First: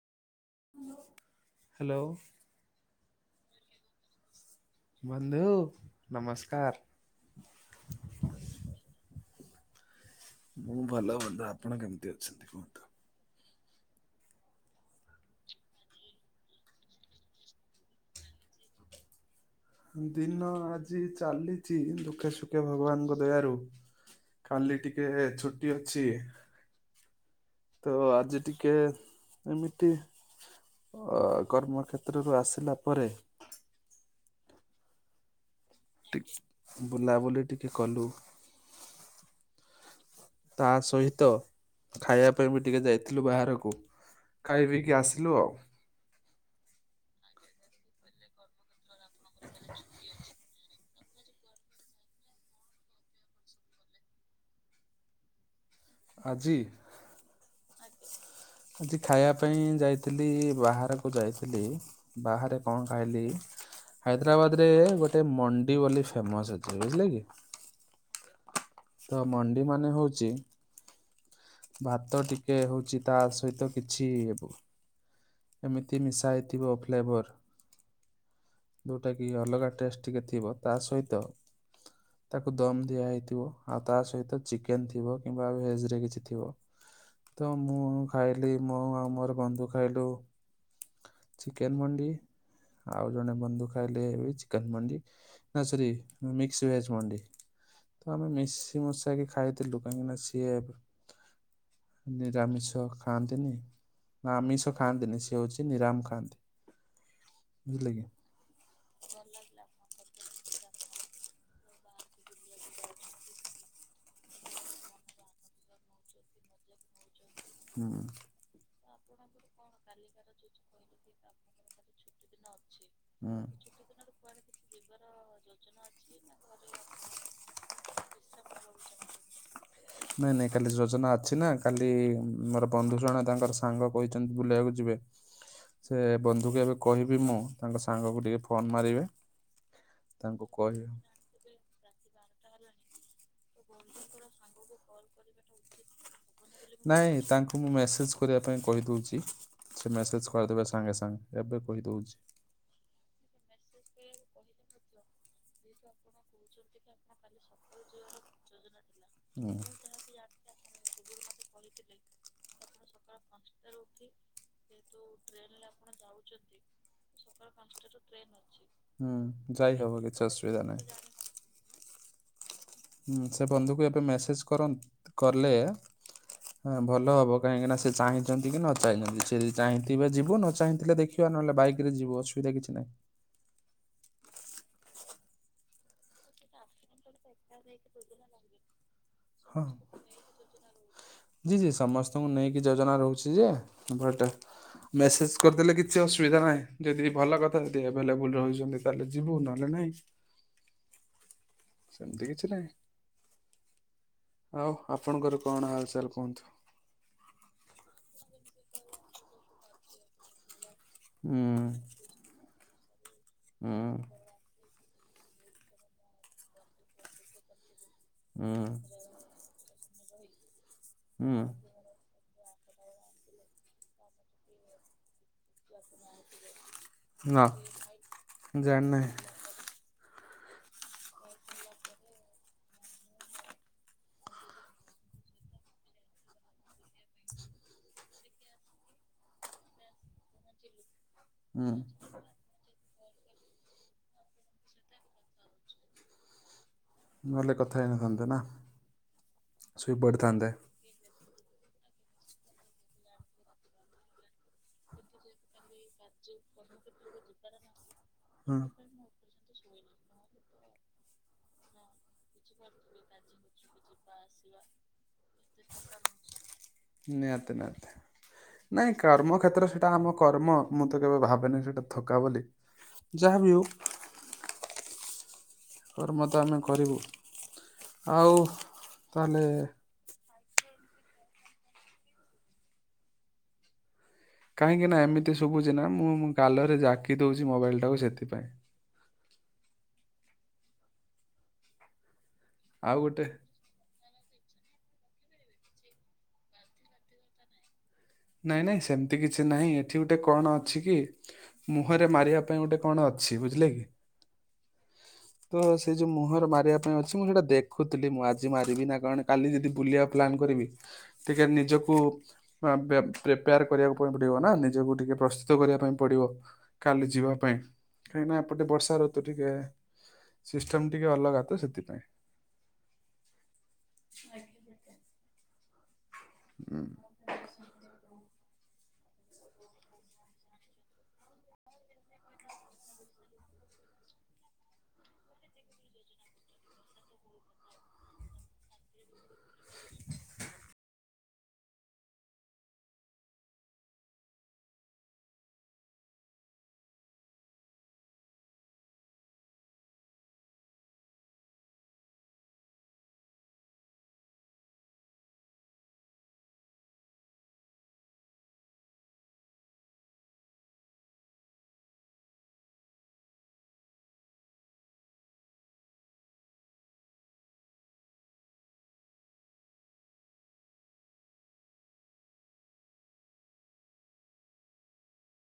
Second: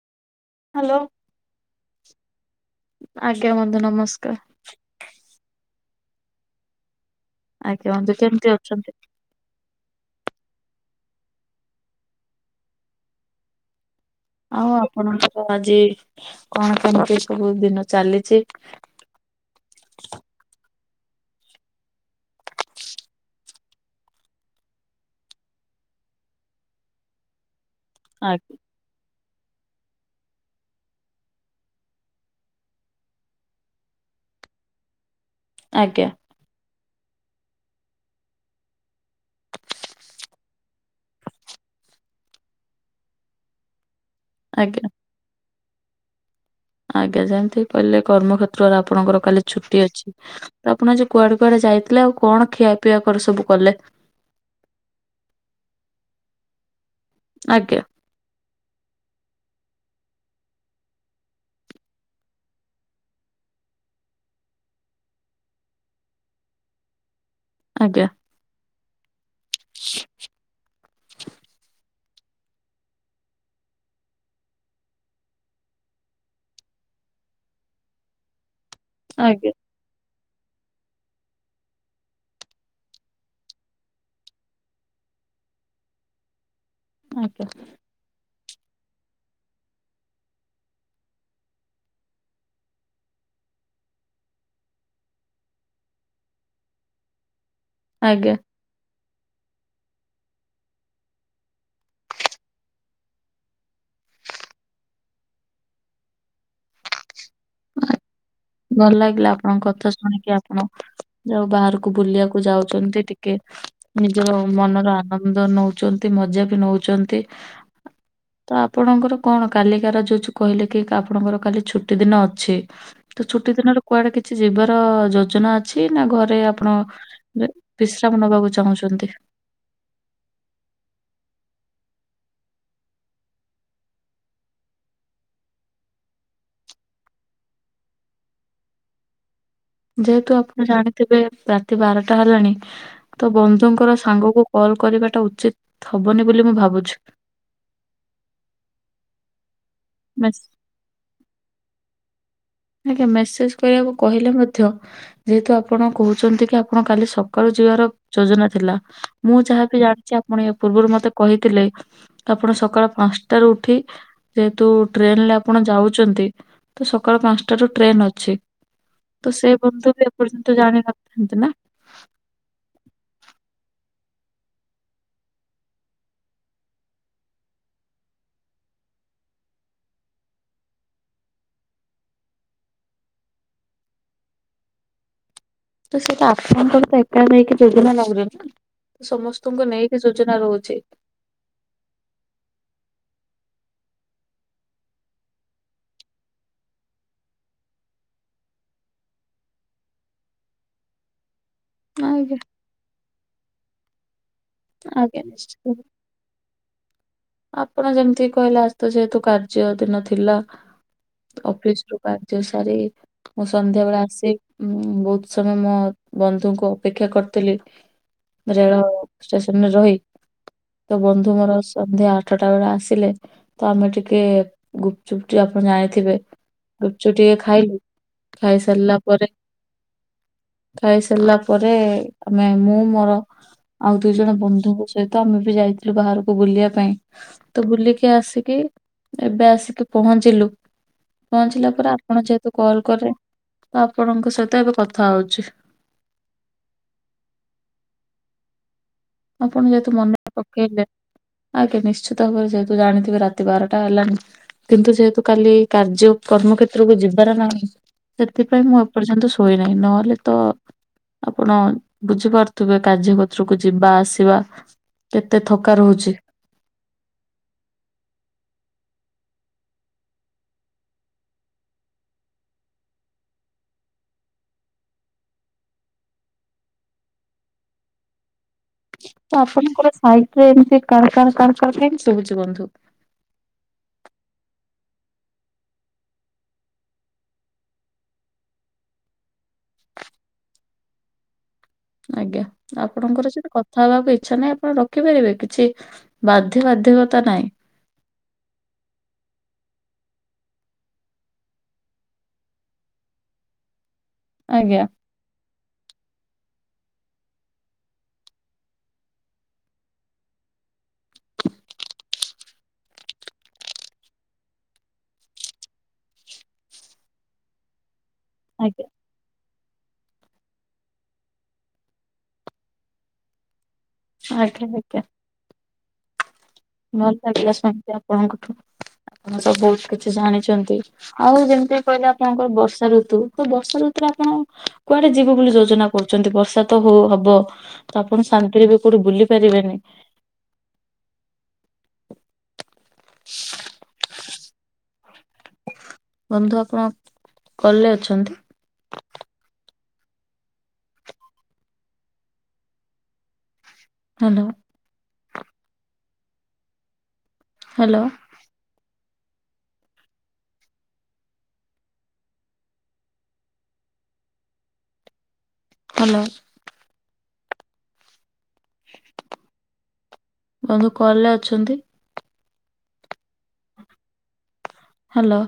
Hello hello. ଆଜ୍ଞା ବନ୍ଧୁ ନମସ୍କ୍ ବନ୍ଧୁ ନମସ୍କାର୍। ଆଜ୍ଞା ବନ୍ଧୁ କେମତି ଅଛନ୍ତି? ମୁଁ ଭଲ ବନ୍ଧୁ -ଆପଣ କେମିତି ଅଛନ୍ତି କୁହନ୍ତୁ? ଆଉ ଆପଣଙ୍କର ଆଜି କଣ କେମତି ସବୁ ଦିନ ଚାଲିଚି? ଦିନ ଆଜି ଚାଲିଚି ଦୁଃଖେ ସୁଖେ ଭଗବାନ୍ ଙ୍କ ଦୟାରୁ। କାଲି ଟିକେ ଛୁଟି ଅଛି। ତ ଆ ଆଜି ଟିକେ ଏମିତି ଅ- କର୍ମକ୍ଷେତ୍ରରୁ ଆସିଲା ପରେ ଆଜ୍ଞା। ବୁଲାବୁଲି ଟିକେ କଲୁ ତା ସହିତ ଖାଇବା ପାଇଁ ବି ଟିକେ ଯାଇଥିଲୁ ବାହାରକୁ ଖାଇ ଆଜ୍ଞା ପିଇକି ଆସ୍ ଲୁ ଆଉ। ଆଜ୍ଞା ଯେମିତି କହିଲେ କର୍ମକ୍ଷେତ୍ରରେ ଆପଣଙ୍କର କାଲି ଛୁଟି ଅଛି ତ ଆପଣ ଆଜି କୁଆଡେ କୁଆଡେ ଯାଇଥିଲେ ଆଉ କଣ ଖିଆପିଆ କରି ସବୁ କଲେ? ଆଜି? ଆଜ୍ଞା। ଆଜି ଖାଇବା ପାଇଁ ଯାଇଥିଲି ବାହାରକୁ ଯାଇଥିଲି ବାହାରେ କଣ ଖାଇଲି ହାଇଦ୍ରାବାଦ୍ ରେ ଗୋଟେ ମଣ୍ଡି ବୋଲି ଫେମସ୍ ଅଛି ବୁଝିଲେ କି ଆଜ୍ଞା। ତ ମଣ୍ଡି ମାନେ ହଉଚି ଭାତ ଟିକେ ହଉଚି ତା ସହିତ କିଛି ଏବ ଏମିତି ମିଶା ହେଇଥିବ ଫ୍ଲେଭର୍ ଯଉଟା ଆଜ୍ଞା କି ଅଲଗା ଟେଷ୍ଟ୍ ଟିକେ ଥିବ ତା ସହିତ ତାକୁ ଦମ୍ ଦିଆ ହେଇଥିବ ଆଉ ତା ସହିତ ଚିକେନ୍ ଥିବ କିମ୍ବା ଭେଜ୍ ରେ କିଛି ଥିବ ଆଜ୍ଞା ତ ମୁଁ ଖାଇଲି ମୁଁ ଆଉ ମୋର ବନ୍ଧୁ ଖାଇଲୁ ଚିକେନ୍ ମଣ୍ଡି ଆଉ ଜଣେ ବନ୍ଧୁ ଖାଇଲେ ବି ଚିକେନ୍ ମଣ୍ଡି। ନା ସରି ମିକ୍ସ୍ ଭେଜ୍ ମଣ୍ଡି। ତ ଆମେ ଆଜ୍ଞା ମିଶି ମୁଶାକି ଖାଇଥିଲୁ କାହିଁକି ନା ସିଏ ନିରାମିଷ ଖାଆନ୍ତିନି ନା ଆମିଷ ଖାଆନ୍ତିନି ସିଏ ହଉଚି ନିରାମ୍ ଖାଆନ୍ତି ବୁଝିଲେ କି। ଭଲ ଲାଗିଲା ଆପଣଙ୍କ କଥା ଶୁଣିକି ଆପଣ ଯଉ ବାହାରକୁ ବୁଲିବାକୁ ଯାଉଛନ୍ତି ଟିକେ ନିଜର ମନର ଆନନ୍ଦ ନଉଛନ୍ତି ମଜା ବି ନଉଛନ୍ତି। ହୁଁ। ତ ଆପଣଙ୍କର କଣ କାଲିକାର ଯୋଉ କହିଲେ କି ଆପଣଙ୍କର ଖାଲି ଛୁଟି ଦିନ ଅଛି। ତ ଛୁଟି ଦିନରେ କୁଆଡେ କିଛି ଯିବାର ଯୋଜନା ଅଛି ନା ଘରେ ଆପଣ ବିଶ୍ରାମ ନେବାକୁ ଚାହୁଁଛନ୍ତି। [inaudible] ନାଇଁ ନାଇଁ କାଲି ଯୋଜନା ଅଛି ନା କାଲି ମୋର ବନ୍ଧୁ ଜଣ ତାଙ୍କର ସାଙ୍ଗ କହିଛନ୍ତି ବୁଲିବାକୁ ଯିବେ। ସେ ବନ୍ଧୁକୁ ଏବେ କହିବି ମୁଁ ତାଙ୍କ ସାଙ୍ଗକୁ ଟିକେ ଫୋନ୍ ମାରିବେ ଯେହେତୁ ତାଙ୍କୁ ଆପଣ କହିବେ ଜାଣିଥିବେ ରାତି ବାରଟା ହେଲାଣି ତ ବନ୍ଧୁ ଙ୍କର ସାଙ୍ଗକୁ କଲ୍ କରିବାଟା ଉଚିତ୍ ହବନି ବୋଲି ମୁ ନାଇଁ ତାଙ୍କୁ ମୁଁ ମେସେଜ୍ କରିବା ପାଇଁ କହି ଦଉଚି ସେମେସେଜ୍ ମେସ୍- କରିଦେବେ ସାଙ୍ଗେ ସାଙ୍ଗେ ଏବେ କହିଦଉଚି। ଆଜ୍ଞା ମେସେଞ୍ଜ କରିବାକୁ କହିଲେ ମଧ୍ୟ ଯେହେତୁ ଆପଣ କହୁଛନ୍ତିକି ଆପଣ କାଲି ସକାଳୁ ଯିବାର ଯୋଜନା ଥିଲା ମୁଁ ହୁଁ। ଯାହାବି ଜାଣିଚି ଆପଣ ଆ ପୂର୍ବରୁ ମତେ କହିଥିଲେ ଆପଣ ସକାଳ ପାଞ୍ଚଟାରୁ ଉଠି ଯେହେତୁ ଟ୍ରେନରେ ଆପଣ ଯାଉଚନ୍ତି ତସକାଳ ପାଞ୍ଚଟା ରୁ ଟ୍ରେନ୍ ଅଛି ହୁଁ ତସେ ଯାଇ ହବ ବନ୍ଧୁବି କିଛି ଏପର୍ଯ୍ୟନ୍ତ ଅସୁବିଧା ନାହିଁ। ଜାଣିନଥାନ୍ତିନା? ସେ ବନ୍ଧୁକୁ ଏବେ ମେସେଞ୍ଜ କର କଲେ ହଁ ଭଲ ହବ କାହିଁକିନା ସେ ଚାହିଁଚନ୍ତିକି ନଚାହିଁଚନ୍ତି ସେଯେଦି ଚାହିଁଥିବେ ଯିବୁ ନଚାହିଁଥିଲେ ଦେଖି ଥି ନହେଲେ ବାଇକରେ ଯିବ ଅସୁବିଧା କିଛି ନାହିଁ। ତୁ ସେଇଟା ଆପଣଙ୍କର ଦାଇ କା ନେଇକି ଯୋଜନା ନୋଉଚନ୍ତିନା ହଁ। ସମସ୍ତଙ୍କୁ ନେଇକି ଯୋଜନା ରହୁଚି। ଜି ଜି ସମସ୍ତଙ୍କୁ ନେଇକି ଯୋଜନା ରହୁଚିଯେ ବଟ୍ ମେସେଜ୍ କରିଦେଲେ କିଛି ଅସୁବିଧା ନାହିଁ ଯଦି ଭଲ କଥା ଯଦି ଏଭେଲେବୁଲ ରହୁଚନ୍ତି। ତାହେଲେ ଯିବୁ ନହେଲେ ନାହିଁ। ସେମିତି ଆଜ୍ଞା। କିଛି ନାହିଁ ଆଉ ଆଜ୍ଞା ଆପଣଙ୍କର କଣ ନିଶ୍ଚିତ। ହାଲଚାଲ କୁହନ୍ତୁ? ଆପଣ ଯେମିତି କହିଲେ ଆଜିତ ଯେହେତୁ କାର୍ଯ୍ୟ ଦିନ ଥିଲା ହୁଁ ଅଫିସ୍ ରୁ କାର୍ଯ୍ୟ ସାରି ମୁଁ ହୁଁ ସନ୍ଧ୍ୟା ବେଳେ ଆସି ବହୁତ୍ ସମୟ ମୋ ବନ୍ଧୁଙ୍କୁ ଅପେକ୍ଷା କରିଥିଲି। ହୁଁ ରେଳ ଷ୍ଟେସନରେ ରହି ତବନ୍ଧୁ ମୋର ହୁଁ ସନ୍ଧ୍ୟା ଆଠ ଆଠଟା ବେଳେ ଆସିଲେ ତଆମେ ଟିକେ ଗୁପଚୁପ୍ ଟିକେ ଆପଣ ଆଣିଥିବେ ଗୁପଚୁପ୍ ଟିକେ ନା ଖାଇଲୁ ଖାଇସାରିଲା ଜାଣିନାହିଁ ପରେ [inaudible] ଖାଇ ସାରିଲା ପରେ ଆମେ ମୁଁ ମୋର ଆଉ ଦୁଇ ଜଣ ବନ୍ଧୁଙ୍କ ସହିତ ଆମେବି ଯାଇଥିଲୁ ବାହାରକୁ ବୁଲିବା ପାଇଁ। ତ ବୁଲିକି ଆସିକି ଏବେ ଆସିକି ପହଞ୍ଚିଲୁ ପହଞ୍ଚିଲା ହୁଁ ପରେ ଆପଣ ଯେତ ତୁ କଲ୍ କରେ ତଆପଣଙ୍କ ସହିତ ଏବେ କଥା ହଉଛି। ନହେଲେ କଥା ହେଇନଥାନ୍ତେ ନା। ଆପଣ ଯେହେତୁ ଶୋଇ ମନେ ପଡ଼ିଥାନ୍ତେ ପକେଇଲେ ଆଜ୍ଞା ନିଶ୍ଚିତ ଭାବରେ ଯେହେତୁ ଜାଣିଥିବେ ରାତି ବାରଟା ହେଲାଣି କିନ୍ତୁ ଯେହେତୁ କାଲି କାର୍ଯ୍ୟ କର୍ମ କ୍ଷେତ୍ରକୁ ଯିବାର ନାହିଁ ହୁଁ ସେଥିପାଇଁ ମୁଁ ଆ ଏ ପର୍ଯ୍ୟନ୍ତ ଶୋଇନାହିଁ ନହେଲେତ ଆପଣ ବୁଝିପାରୁ ଥୁବେ କାର୍ଯ୍ୟ କତ୍ରୁକୁ ଯିବା ଆସିବା କେତେ ଥକା ରହୁଚି। ନିହାତି ନିହାତି। ନାଇଁ କର୍ମ କ୍ଷେତ୍ର ସେଟା ଆମ କର୍ମ ମୁଁ ତ କେବେ ଭାବେନି ସେଟା ଥକା ବୋଲି। ଯାହା ବି ହଉ କର୍ମ ତ ଆମେ କରିବୁ, ଆଉ ତ ତାହେଲେ ଆପଣଙ୍କର ସାଇଟରେ ଏମତି କଣ୍ କଣ୍ କଣ୍ କଣ୍ କାଇଁକି ଶୁଭୁଛି ବନ୍ଧୁ? କାହିଁକି ନା ଏମିତି ଶୁଭୁଛି ନା ମୁଁ ଗାଲରେ ଜାକି ଦଉଚି ମୋବାଇଲ୍ ଟାକୁ ସେଥିପାଇଁ। ଆଜ୍ଞା ଆଉ ଗୋଟେ ଆପଣଙ୍କର ସହିତ କ ଥା ହବାକୁ ଇଚ୍ଛା ନାହିଁ ଆପଣ ରଖିପାରିବେ କିଛି ବାଧ୍ୟ ବାଧ୍ୟକତା ନାହିଁ। ନାଇଁ ନାଇଁ ସେମିତି କିଛି ନାହିଁ ଏଠି ଗୋଟେ କଣ ଅଛି କି? ମୁହଁରେ ମାରିବା ପାଇଁ ଗୋଟେ କଣ ଅଛି ବୁଝିଲେ କି। ଆଜ୍ଞା। ହଁ ତ ସେ ଯୋଉ ମୁହଁରେ ମାରିବା ପାଇଁ ଅଛି ମୁଁ ସେଇଟା ଦେଖୁଥିଲି ମୁଁ ଆଜି ମାରିବି ନା କଣ କାଲି, ଯଦି ବୁଲିବା ପ୍ଲାନ୍ କରିବି। ଟିକେ ନିଜକୁ ଆ, ବେ ପ୍ରିପେୟାର୍ କରିବାକୁ ପାଇଁ ପଡିବ ନା, ନିଜକୁ ଟିକେ ପ୍ରସ୍ତୁତ କରିବା ପାଇଁ ପଡିବ କାଲି ଯିବା ପାଇଁ। କାହିଁକି ନା ଏପଟେ ଆଜ୍ଞା ବର୍ଷା ଋତୁ ଟିକେ ସିଷ୍ଟମ ଟିକେ ଅଲଗା ତ ସେଥିପାଇଁ। ଆଜ୍ଞା [unintelligible] ହୁଁ। ମୋର [unintelligible] ଆପଣଙ୍କଠୁ ଆପଣ ତ ବହୁତ କିଛି ଜାଣିଚନ୍ତି। ଆଉ ଯେମିତି କହିଲେ ଆପଣଙ୍କର ବର୍ଷା ଋତୁ, ତ ବର୍ଷା ଋତୁରେ ଆପଣ କୁଆଡେ ଯିବେ ବୋଲି ଯୋଜନା କରୁଚନ୍ତି ବର୍ଷା ତ ହଉ ହବ ତ ଆପଣ ଶାନ୍ତିରେ ବି କୋଉଠି ବୁଲି ପାରିବେନି। [inaudible] ବନ୍ଧୁ ଆପଣ କଲ୍ ଲେ ଅଛନ୍ତି? ହ୍ୟାଲୋ। ହ୍ୟାଲୋ। ହ୍ୟାଲୋ। ବନ୍ଧୁ କଲ୍ ରେ ଅଛନ୍ତି? ହ୍ୟାଲୋ।